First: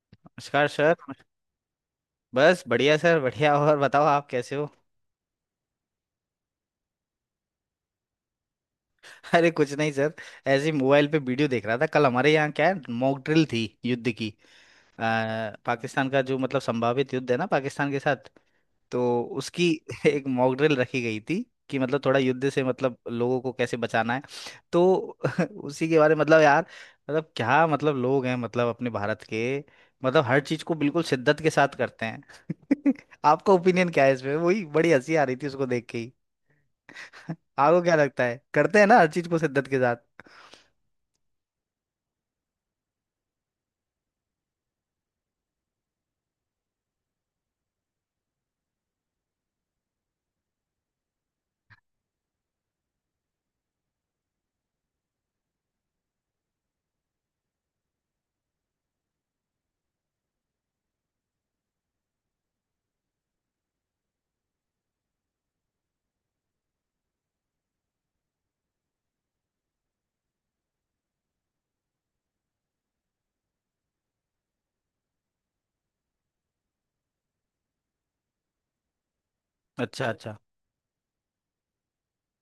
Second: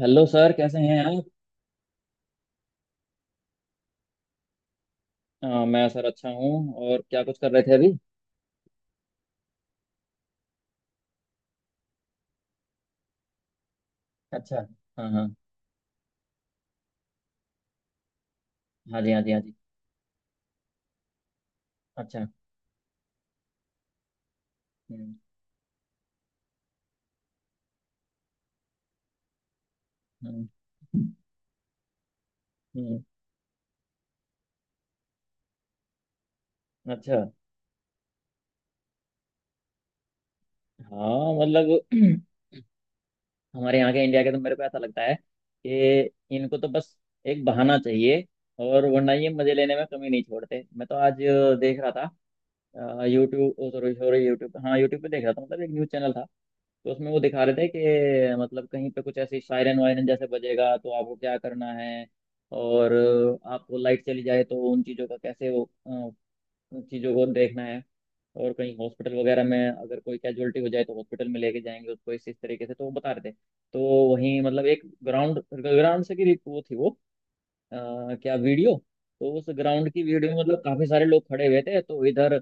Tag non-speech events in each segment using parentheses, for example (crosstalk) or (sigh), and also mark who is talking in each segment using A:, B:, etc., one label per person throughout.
A: Hello sir,
B: नमस्कार
A: कैसे
B: sir.
A: हैं आप?
B: बस बढ़िया सर बढ़िया। और बताओ आप कैसे हो?
A: मैं सर अच्छा हूँ। और क्या कुछ कर रहे थे अभी?
B: (laughs) अरे कुछ नहीं सर। ऐसे ही मोबाइल पे वीडियो देख रहा था, कल हमारे यहाँ क्या है, मॉक ड्रिल थी युद्ध की।
A: अच्छा।
B: अ,
A: हाँ हाँ।
B: पाकिस्तान का जो मतलब संभावित युद्ध है ना पाकिस्तान के साथ,
A: हाँ जी, हाँ
B: तो
A: जी, हाँ जी।
B: उसकी (laughs) एक मॉक ड्रिल रखी गई थी कि मतलब थोड़ा
A: अच्छा।
B: युद्ध से मतलब लोगों को कैसे बचाना है, तो
A: हम्म।
B: (laughs) उसी के बारे में मतलब यार, मतलब क्या, मतलब लोग हैं मतलब अपने भारत के, मतलब हर
A: हम्म।
B: चीज को बिल्कुल शिद्दत के साथ करते हैं।
A: हम्म,
B: (laughs) आपका ओपिनियन क्या है इसमें? वही बड़ी हंसी आ रही थी उसको देख के ही।
A: अच्छा।
B: आपको क्या लगता है, करते हैं ना हर चीज को शिद्दत के साथ?
A: हाँ, मतलब (clears throat) हमारे यहाँ के, इंडिया के तो मेरे को ऐसा लगता है कि इनको तो बस एक बहाना चाहिए। और वरना ये मजे लेने में कमी नहीं छोड़ते। मैं तो आज देख रहा था यूट्यूब, सॉरी सॉरी यूट्यूब हाँ यूट्यूब पे देख रहा था। मतलब एक न्यूज़ चैनल था, तो उसमें वो दिखा रहे थे कि मतलब कहीं पे कुछ ऐसी सायरन वायरन जैसे बजेगा तो आपको क्या करना है। और आपको लाइट चली जाए तो उन चीज़ों का कैसे वो, चीज़ों को देखना है। और कहीं हॉस्पिटल वगैरह में अगर कोई कैजुअलिटी हो जाए तो हॉस्पिटल में लेके जाएंगे उसको इस तरीके से, तो वो बता रहे थे। तो वहीं मतलब एक ग्राउंड ग्राउंड से की वो थी वो, क्या वीडियो। तो उस
B: (laughs)
A: ग्राउंड की
B: अच्छा
A: वीडियो
B: अच्छा।
A: में मतलब काफी सारे लोग खड़े हुए थे, तो इधर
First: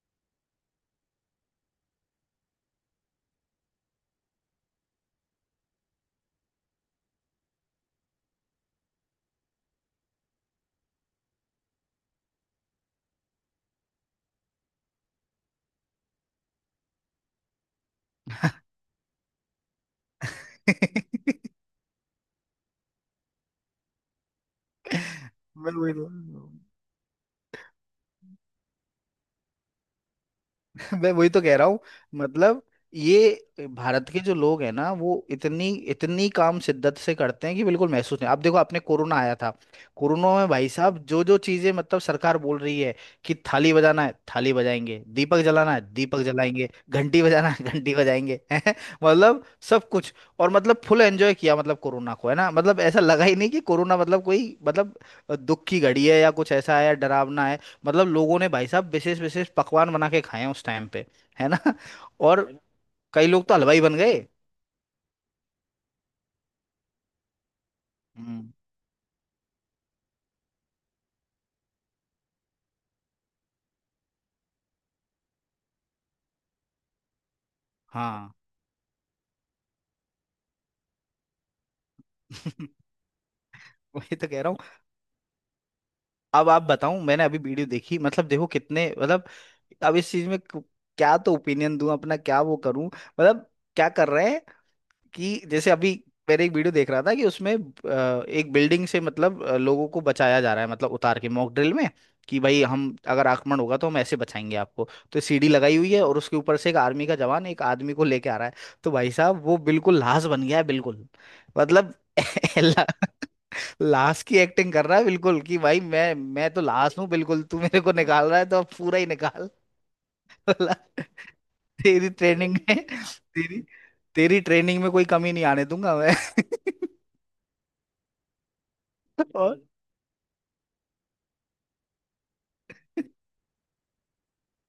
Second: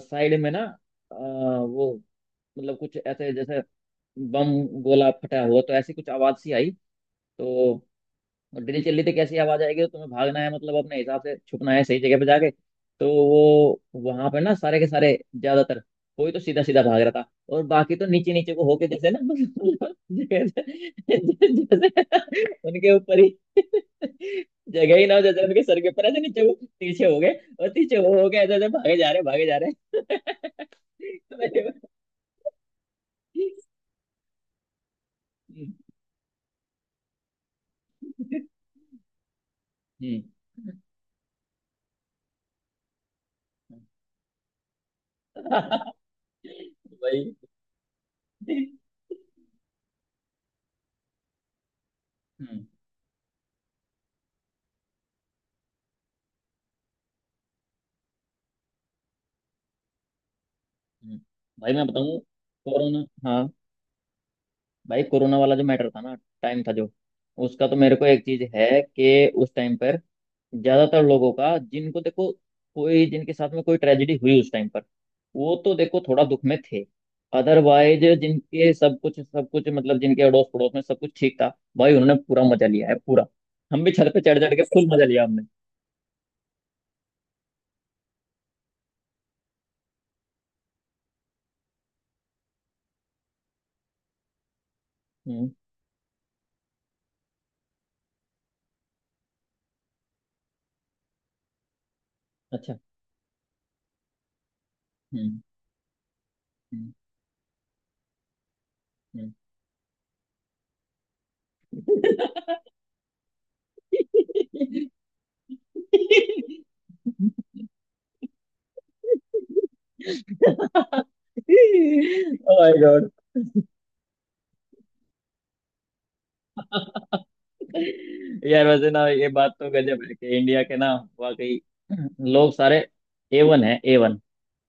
A: साइड में ना, वो मतलब कुछ ऐसे जैसे बम, गोला फटा हुआ, तो ऐसी कुछ आवाज सी आई। तो और ड्रिल चल रही थी, कैसी आवाज आएगी तो तुम्हें भागना है, मतलब अपने हिसाब से छुपना है सही जगह पे जाके। तो वो वहां पे ना, सारे के सारे ज्यादातर, कोई तो सीधा सीधा भाग रहा था। और बाकी तो नीचे नीचे को होके, जैसे ना (laughs) मतलब जैसे उनके ऊपर ही जगह ही ना हो, जैसे उनके
B: मैं
A: सर के
B: वही
A: ऊपर
B: बोल
A: ऐसे
B: रहा
A: नीचे को
B: हूँ।
A: पीछे हो गए। और पीछे वो हो गए, ऐसे ऐसे भागे जा रहे, भागे जा रहे।
B: (laughs) मैं वही तो कह रहा हूँ, मतलब ये भारत के जो लोग हैं ना, वो इतनी इतनी काम शिद्दत से करते हैं कि बिल्कुल महसूस नहीं। आप देखो आपने कोरोना आया था, कोरोना में भाई साहब जो जो चीजें मतलब सरकार बोल रही है कि थाली बजाना है थाली बजाएंगे, दीपक
A: (laughs)
B: जलाना है
A: हम्म।
B: दीपक जलाएंगे, घंटी
A: भाई।
B: बजाना है घंटी बजाएंगे। (laughs) हैं? मतलब सब कुछ। और मतलब फुल एंजॉय किया मतलब कोरोना को, है ना,
A: हम्म।
B: मतलब ऐसा लगा ही नहीं कि कोरोना मतलब कोई मतलब दुख की घड़ी है या कुछ ऐसा है या डरावना है। मतलब लोगों ने भाई साहब विशेष विशेष पकवान बना के खाए हैं उस टाइम पे,
A: हम्म।
B: है ना।
A: भाई
B: (laughs)
A: मैं बताऊँ।
B: और
A: कोरोना,
B: कई लोग
A: हाँ।
B: तो हलवाई बन गए।
A: भाई कोरोना वाला जो मैटर था ना, टाइम था जो, उसका तो मेरे को एक चीज
B: हम्म।
A: है कि उस टाइम पर ज्यादातर लोगों का, जिनको देखो, कोई जिनके साथ में कोई ट्रेजेडी हुई उस टाइम पर, वो तो देखो थोड़ा दुख में थे। अदरवाइज
B: हाँ।
A: जिनके सब कुछ मतलब जिनके अड़ोस पड़ोस में सब कुछ ठीक था, भाई उन्होंने पूरा मजा
B: (laughs)
A: लिया है, पूरा। हम भी छत
B: वही
A: पे
B: तो
A: चढ़
B: कह रहा
A: चढ़ के
B: हूँ।
A: फुल मजा लिया हमने।
B: अब आप बताऊं, मैंने अभी वीडियो देखी, मतलब देखो कितने, मतलब अब इस चीज में क्या तो ओपिनियन दूं अपना, क्या वो करूं, मतलब क्या कर रहे हैं। कि
A: हम्म।
B: जैसे अभी मैंने एक वीडियो देख रहा था कि उसमें एक बिल्डिंग से मतलब लोगों को बचाया जा रहा है मतलब उतार के मॉक ड्रिल में, कि भाई
A: अच्छा।
B: हम अगर आक्रमण होगा तो हम ऐसे बचाएंगे आपको, तो
A: हम्म।
B: सीढ़ी लगाई हुई है और उसके ऊपर से एक
A: हम्म।
B: आर्मी का जवान एक आदमी को लेके आ रहा है, तो भाई
A: हम्म।
B: साहब वो बिल्कुल लाश बन गया है बिल्कुल। मतलब (laughs) ला- लाश की एक्टिंग कर रहा है बिल्कुल कि भाई मैं तो लाश हूँ बिल्कुल,
A: (laughs)
B: तू मेरे को निकाल रहा है तो अब पूरा ही निकाल।
A: ओ
B: (laughs) तेरी ट्रेनिंग
A: माय
B: में
A: गॉड।
B: तेरी तेरी ट्रेनिंग में कोई कमी नहीं आने दूंगा मैं।
A: यार वैसे ना,
B: (laughs)
A: ये बात
B: और
A: तो गजब है कि इंडिया के ना, वाकई, लोग सारे ए वन है, ए वन।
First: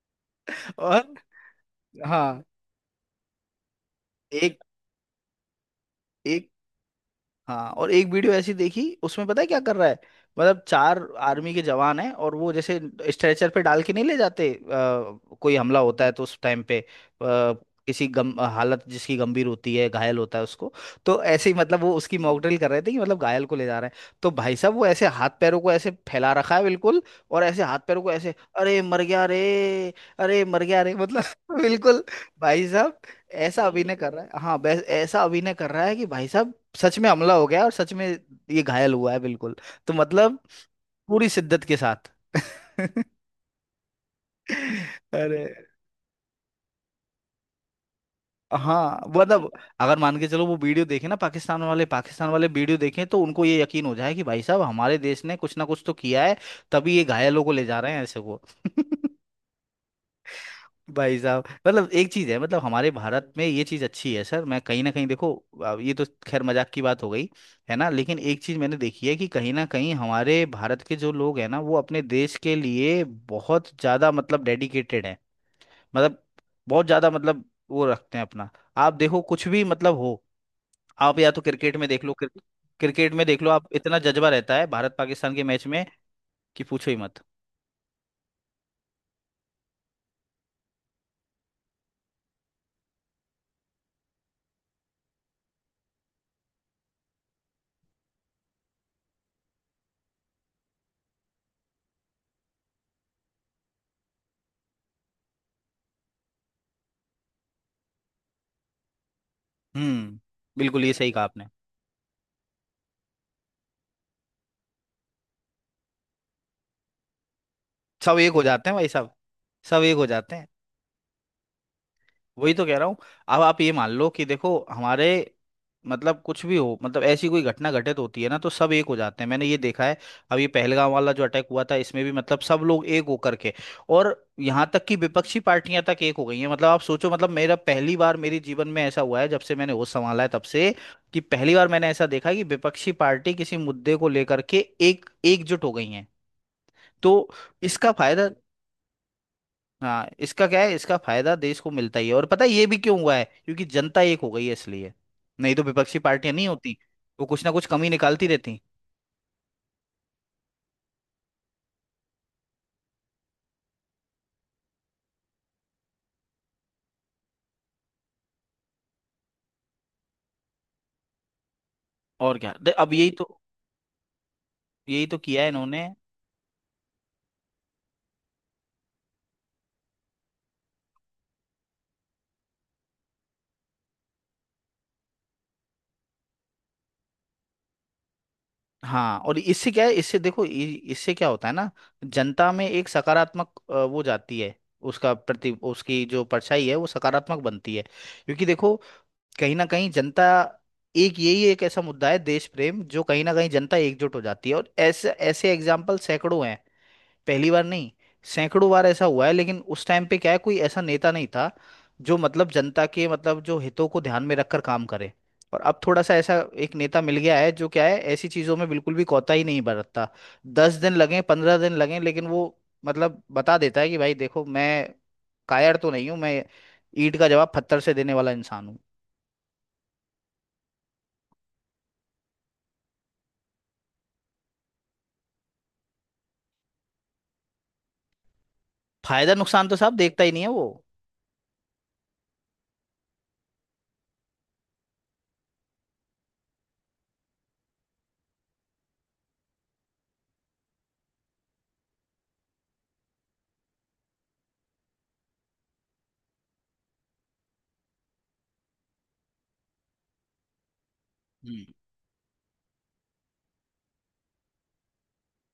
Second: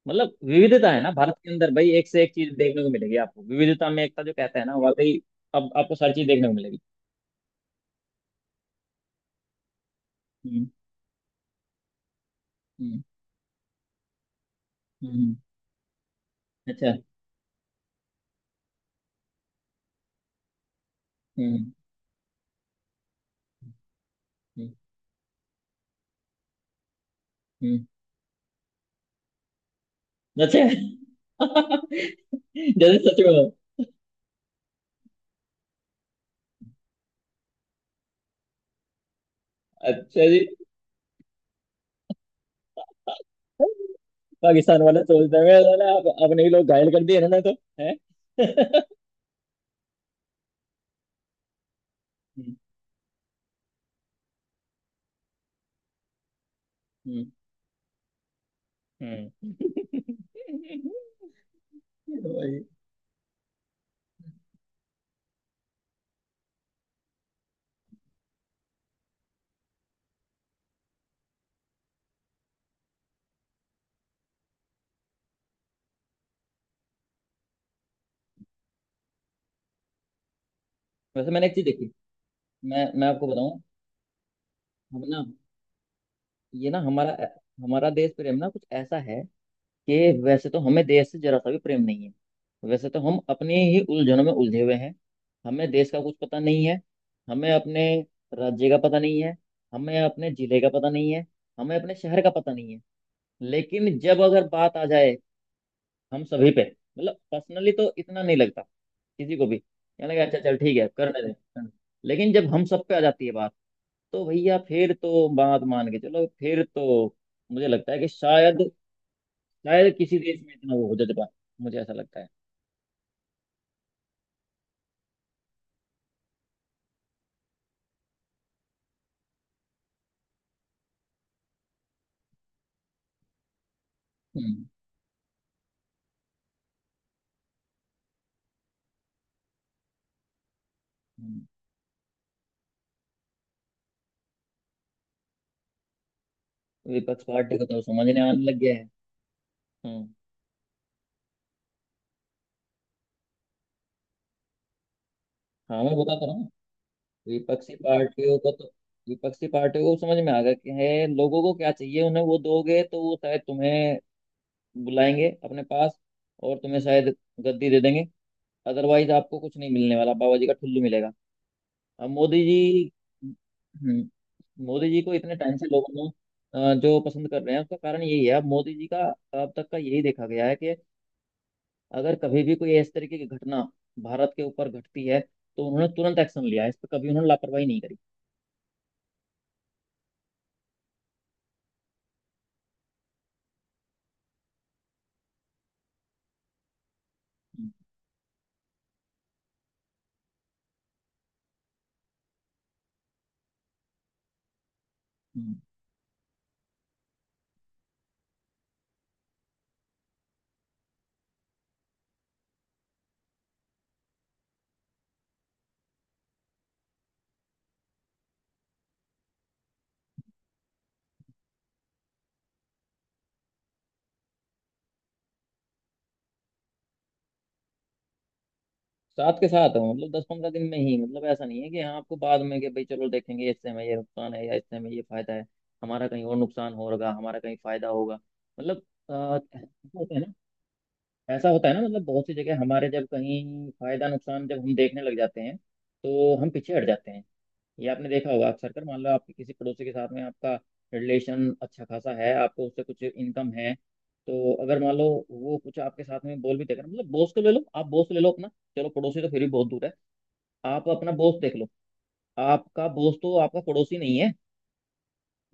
A: मतलब विविधता है ना
B: और
A: भारत के अंदर भाई, एक से एक
B: हाँ,
A: चीज देखने को मिलेगी आपको। विविधता में एकता जो कहते
B: एक
A: हैं ना, वाकई। अब आपको सारी चीज देखने
B: एक
A: को मिलेगी।
B: हाँ, और एक वीडियो ऐसी देखी, उसमें पता है क्या कर रहा है? मतलब
A: हम्म।
B: चार आर्मी के जवान हैं और वो जैसे
A: हम्म।
B: स्ट्रेचर पे डाल के नहीं ले जाते,
A: हम्म,
B: कोई हमला होता है तो उस टाइम पे
A: अच्छा।
B: किसी गम हालत, जिसकी गंभीर होती है, घायल होता है उसको, तो ऐसे ही
A: हम्म।
B: मतलब वो उसकी मॉक ड्रिल कर रहे थे कि मतलब घायल को ले जा रहे हैं, तो भाई
A: हम्म।
B: साहब वो ऐसे हाथ पैरों को ऐसे फैला रखा है बिल्कुल, और ऐसे हाथ
A: हम्म,
B: पैरों को ऐसे अरे मर गया रे, अरे
A: अच्छा।
B: मर गया रे, मतलब (laughs) बिल्कुल। भाई
A: (laughs) जैसे
B: साहब
A: सच में हो।
B: ऐसा अभिनय कर रहा है, हाँ बस ऐसा अभिनय कर रहा है कि भाई साहब सच में हमला हो गया और सच में ये घायल हुआ है बिल्कुल। तो
A: अच्छा
B: मतलब
A: जी।
B: पूरी शिद्दत के साथ। (laughs)
A: पाकिस्तान वाला सोचता है
B: अरे
A: मैं, साला आप- अपने ही लोग घायल कर दिए ना, ना तो है। (laughs)
B: हाँ, मतलब अगर मान के चलो वो वीडियो देखे ना पाकिस्तान वाले, पाकिस्तान वाले वीडियो देखें तो उनको ये यकीन हो जाए कि भाई साहब हमारे देश ने कुछ ना कुछ तो किया है, तभी ये
A: हम्म।
B: घायलों को ले जा रहे हैं ऐसे वो। (laughs)
A: हम्म। हम्म।
B: भाई साहब मतलब एक चीज है,
A: वही।
B: मतलब हमारे भारत में ये चीज अच्छी है सर, मैं कहीं ना कहीं देखो, अब ये तो खैर मजाक की बात हो गई है ना, लेकिन एक चीज मैंने देखी है कि कहीं ना कहीं हमारे भारत के जो लोग हैं ना वो अपने देश के लिए बहुत ज्यादा मतलब डेडिकेटेड हैं, मतलब बहुत ज्यादा, मतलब वो रखते हैं अपना। आप देखो कुछ भी मतलब हो, आप
A: वैसे
B: या तो
A: मैंने एक चीज
B: क्रिकेट में
A: देखी,
B: देख लो,
A: मैं
B: क्रिकेट में
A: आपको
B: देख लो
A: बताऊं।
B: आप, इतना जज्बा रहता है भारत
A: हम ना,
B: पाकिस्तान के मैच में कि
A: ये ना
B: पूछो ही
A: हमारा
B: मत।
A: हमारा देश प्रेम ना कुछ ऐसा है कि वैसे तो हमें देश से जरा सा भी प्रेम नहीं है। वैसे तो हम अपने ही उलझनों में उलझे हुए हैं। हमें देश का कुछ पता नहीं है। हमें अपने राज्य का पता नहीं है। हमें अपने जिले का पता नहीं है। हमें अपने शहर का पता नहीं है। लेकिन जब अगर बात आ जाए हम सभी पे, मतलब पर्सनली तो इतना नहीं लगता, किसी को भी, कहने
B: हम्म।
A: लगा अच्छा चल ठीक
B: बिल्कुल
A: है,
B: ये सही
A: करने
B: कहा
A: दे
B: आपने।
A: करने दे। लेकिन जब हम सब पे आ जाती है बात, तो भैया फिर तो बात मान के चलो। फिर तो मुझे लगता है कि
B: सब एक हो जाते
A: शायद,
B: हैं भाई साहब, सब
A: शायद
B: एक हो
A: किसी
B: जाते
A: देश
B: हैं।
A: में इतना वो हो जज्बा, मुझे ऐसा लगता है।
B: वही तो कह रहा हूँ। अब आप ये मान लो कि देखो हमारे मतलब कुछ भी हो, मतलब ऐसी कोई घटना घटित होती है ना तो सब एक हो जाते हैं, मैंने ये देखा है। अब ये पहलगाम वाला जो अटैक हुआ था इसमें भी मतलब सब लोग एक होकर के, और
A: हम्म।
B: यहाँ तक कि विपक्षी पार्टियां तक एक हो गई हैं, मतलब आप सोचो, मतलब मेरा पहली बार, मेरे जीवन में ऐसा हुआ है जब से मैंने होश संभाला है तब से, कि
A: हम्म।
B: पहली बार मैंने ऐसा देखा है कि विपक्षी पार्टी किसी मुद्दे को लेकर के एक एकजुट हो गई हैं,
A: विपक्ष
B: तो
A: पार्टी को तो
B: इसका
A: समझने
B: फायदा,
A: आने लग गया है। हम्म।
B: हाँ इसका क्या है, इसका फायदा देश को मिलता ही है, और पता है ये भी क्यों हुआ है? क्योंकि जनता एक हो गई है, इसलिए। नहीं तो
A: हाँ मैं
B: विपक्षी
A: बता तो
B: पार्टियां
A: रहा
B: नहीं
A: हूँ।
B: होती, वो कुछ ना कुछ
A: विपक्षी
B: कमी निकालती
A: पार्टियों को
B: रहती।
A: तो, विपक्षी पार्टियों को समझ में आ गया कि है, लोगों को क्या चाहिए उन्हें वो दोगे तो वो शायद तुम्हें बुलाएंगे अपने पास। और तुम्हें शायद गद्दी दे देंगे। अदरवाइज आपको कुछ नहीं मिलने वाला, बाबा जी का ठुल्लू मिलेगा। अब
B: और
A: मोदी जी,
B: अब यही तो,
A: हम्म, मोदी जी
B: यही
A: को
B: तो
A: इतने
B: किया है
A: टाइम से
B: इन्होंने।
A: लोगों ने जो पसंद कर रहे हैं उसका कारण यही है। अब मोदी जी का अब तक का यही देखा गया है कि अगर कभी भी कोई इस तरीके की घटना भारत के ऊपर घटती है तो उन्होंने तुरंत एक्शन लिया है इस पर, कभी उन्होंने लापरवाही नहीं करी।
B: हाँ, और इससे क्या है, इससे देखो इससे क्या होता है ना, जनता में एक सकारात्मक वो जाती है, उसका प्रति उसकी जो परछाई है वो सकारात्मक
A: हम्म,
B: बनती है, क्योंकि देखो कहीं ना कहीं जनता, एक यही एक ऐसा मुद्दा है देश प्रेम, जो कहीं ना कहीं जनता एकजुट हो जाती है, और ऐसे ऐसे
A: हम्म।
B: एग्जाम्पल सैकड़ों हैं। पहली बार नहीं, सैकड़ों बार ऐसा हुआ है, लेकिन उस टाइम पे क्या है कोई ऐसा नेता नहीं था जो मतलब जनता के मतलब जो हितों को ध्यान में रखकर काम करे, और अब थोड़ा सा ऐसा एक नेता मिल गया है जो क्या है ऐसी चीजों में बिल्कुल भी कोताही ही नहीं बरतता। 10 दिन लगे, 15 दिन लगे, लेकिन वो मतलब बता देता है कि भाई देखो मैं कायर तो नहीं हूं मैं, ईंट का जवाब पत्थर से देने वाला इंसान हूँ।
A: साथ के साथ हो, मतलब 10-15 दिन में ही, मतलब ऐसा नहीं है कि हाँ आपको बाद में कि भाई चलो देखेंगे इससे हमें ये नुकसान है या इससे हमें ये फायदा है, हमारा कहीं और नुकसान होगा, हमारा कहीं फायदा होगा, मतलब, अ,
B: फायदा नुकसान तो साहब
A: ऐसा होता है
B: देखता
A: ना।
B: ही नहीं है वो।
A: ऐसा होता है ना, मतलब बहुत सी जगह हमारे, जब कहीं फायदा नुकसान जब हम देखने लग जाते हैं तो हम पीछे हट जाते हैं। ये आपने देखा होगा अक्सर, कर मान लो आपके किसी पड़ोसी के साथ में आपका रिलेशन अच्छा खासा है, आपको उससे कुछ इनकम है, तो अगर मान लो वो कुछ आपके साथ में बोल भी देगा, मतलब बॉस को ले लो, आप बॉस ले लो अपना। चलो पड़ोसी तो फिर भी बहुत दूर है, आप अपना बॉस देख लो।
B: हम्म।
A: आपका बॉस तो आपका पड़ोसी नहीं है।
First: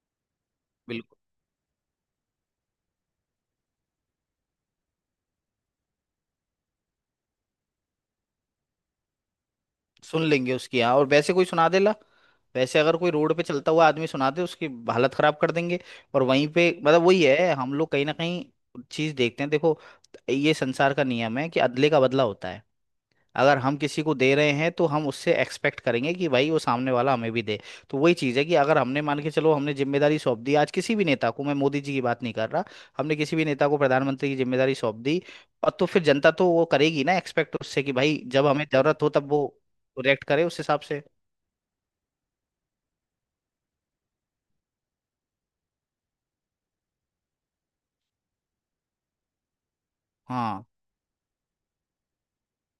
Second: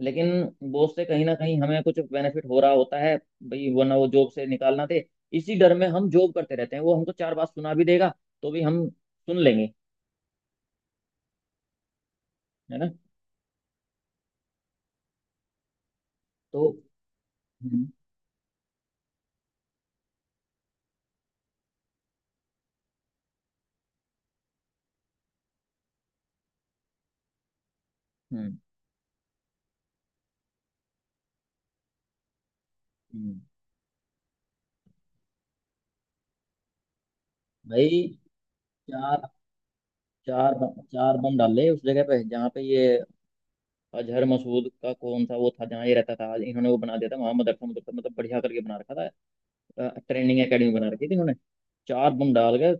A: लेकिन बॉस से कहीं ना कहीं हमें कुछ बेनिफिट हो रहा होता है भाई, वरना वो जॉब से निकालना दे। इसी डर में हम जॉब करते रहते हैं, वो हमको चार बात सुना भी देगा तो भी हम सुन लेंगे।
B: सुन लेंगे उसकी, हाँ। और वैसे कोई सुना दे ला,
A: है
B: वैसे
A: ना?
B: अगर कोई रोड पे चलता हुआ आदमी सुना दे उसकी हालत खराब कर देंगे। और वहीं
A: तो,
B: पे मतलब वही है, हम
A: हम्म।
B: लोग कहीं ना कहीं चीज देखते हैं। देखो ये संसार का नियम है कि अदले का बदला होता है, अगर हम किसी को दे रहे हैं तो हम उससे एक्सपेक्ट करेंगे कि भाई वो सामने वाला हमें भी दे, तो वही चीज़ है कि
A: हम्म।
B: अगर हमने मान के चलो हमने जिम्मेदारी सौंप दी आज किसी भी नेता को, मैं मोदी जी की बात नहीं कर रहा, हमने किसी
A: हम्म।
B: भी नेता को प्रधानमंत्री की जिम्मेदारी सौंप दी, और तो फिर जनता तो वो करेगी ना एक्सपेक्ट उससे कि
A: भाई
B: भाई जब हमें जरूरत हो
A: चार,
B: तब वो रिएक्ट करे उस हिसाब से।
A: चार बम डाल ले उस जगह पे जहाँ पे ये अजहर मसूद का, कौन सा वो था जहाँ ये रहता था, इन्होंने वो बना दिया था वहां, मदरसा मदरसा मतलब बढ़िया करके बना रखा था। ट्रेनिंग
B: हाँ,
A: एकेडमी बना रखी थी इन्होंने। चार बम डाल के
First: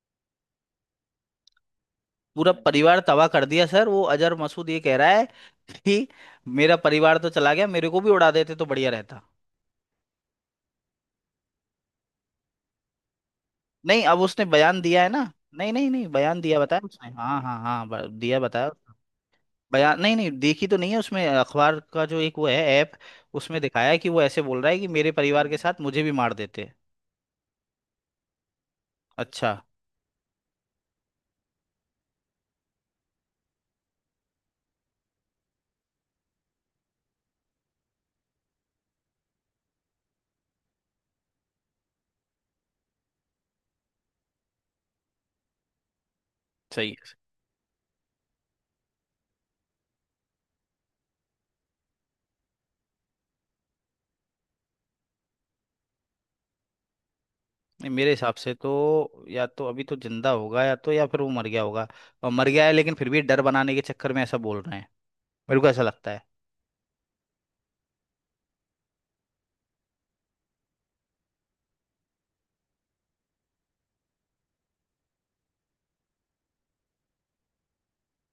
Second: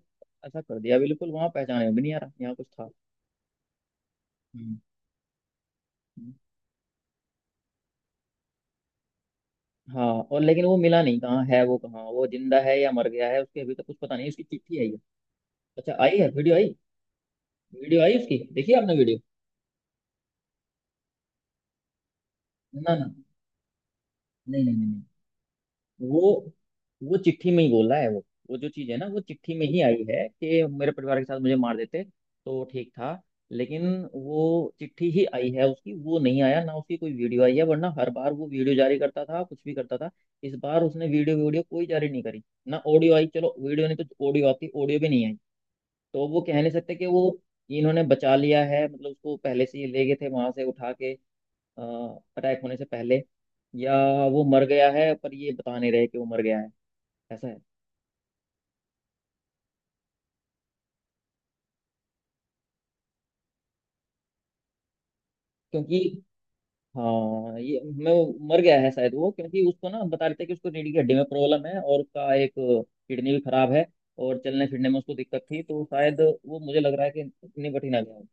A: ऐसा कर दिया, बिल्कुल वहां पहचाने में भी नहीं आ रहा
B: पूरा
A: यहाँ कुछ था।
B: परिवार तबाह कर दिया सर। वो अजहर मसूद
A: हम्म,
B: ये कह रहा है कि
A: हम्म।
B: मेरा परिवार तो चला गया, मेरे को भी उड़ा देते तो बढ़िया रहता।
A: हाँ, और लेकिन वो मिला नहीं, कहाँ है वो, कहाँ, वो जिंदा है या मर गया है, उसके अभी तक कुछ
B: नहीं,
A: पता
B: अब
A: नहीं। उसकी
B: उसने
A: चिट्ठी
B: बयान
A: आई है।
B: दिया है ना, नहीं नहीं
A: अच्छा
B: नहीं,
A: आई है,
B: बयान
A: वीडियो
B: दिया
A: आई?
B: बताया उसने, हाँ हाँ हाँ,
A: वीडियो आई उसकी?
B: दिया बताया
A: देखी
B: उसने।
A: आपने वीडियो?
B: बयान, नहीं नहीं देखी तो नहीं है, उसमें अखबार का जो एक वो है, ऐप,
A: ना ना,
B: उसमें दिखाया है कि वो ऐसे बोल
A: नहीं
B: रहा
A: नहीं
B: है
A: नहीं
B: कि
A: नहीं।
B: मेरे परिवार के साथ मुझे भी
A: वो
B: मार देते।
A: वो चिट्ठी में ही बोल रहा है। वो जो चीज है ना वो
B: अच्छा।
A: चिट्ठी में ही आई है कि मेरे परिवार के साथ मुझे मार देते तो ठीक था। लेकिन वो चिट्ठी ही आई है उसकी, वो नहीं आया ना, उसकी कोई वीडियो आई है? वरना हर बार वो वीडियो जारी करता था, कुछ भी करता था। इस बार उसने वीडियो वीडियो कोई जारी नहीं करी। ना ऑडियो आई, चलो वीडियो नहीं तो ऑडियो आती, ऑडियो भी नहीं आई। तो वो कह नहीं
B: सही
A: सकते कि
B: है।
A: वो, इन्होंने बचा लिया है, मतलब उसको पहले से ही ले गए थे वहां से उठा के, अ, अटैक होने से पहले। या वो मर गया है पर ये बता नहीं रहे कि वो मर गया है, ऐसा है।
B: नहीं, मेरे हिसाब से तो या तो अभी तो जिंदा होगा, या तो या फिर वो मर गया होगा और मर गया है लेकिन फिर भी डर बनाने के चक्कर में ऐसा बोल रहे हैं, मेरे को ऐसा
A: क्योंकि,
B: लगता है।
A: हाँ ये, मैं, वो मर गया है शायद वो, क्योंकि उसको ना बता रहे थे कि उसको रीढ़ की हड्डी में प्रॉब्लम है और उसका एक किडनी भी खराब है। और चलने फिरने में उसको दिक्कत थी, तो शायद वो, मुझे लग रहा है कि निपट ही ना गया हो।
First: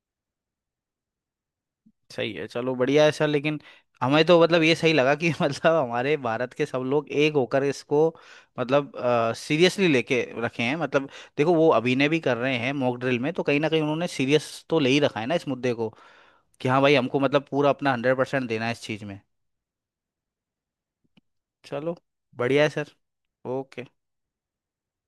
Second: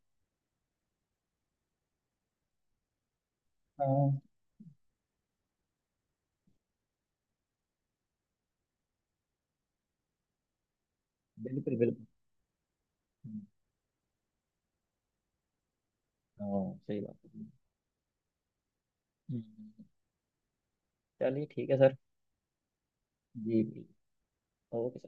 B: सही है, चलो बढ़िया है सर, लेकिन
A: हाँ,
B: हमें तो मतलब ये सही लगा कि (laughs) मतलब हमारे भारत के सब लोग एक होकर इसको मतलब सीरियसली लेके रखे हैं, मतलब देखो वो
A: बिल्कुल बिल्कुल।
B: अभिनय भी कर रहे हैं मॉक ड्रिल में तो कहीं ना कहीं उन्होंने सीरियस तो ले ही रखा है ना इस मुद्दे को,
A: हाँ
B: कि हाँ भाई
A: सही बात
B: हमको
A: है।
B: मतलब पूरा अपना 100% देना है इस चीज़ में।
A: हम्म, चलिए ठीक है
B: चलो
A: सर।
B: बढ़िया है सर।
A: जी
B: ओके।
A: जी। ओके।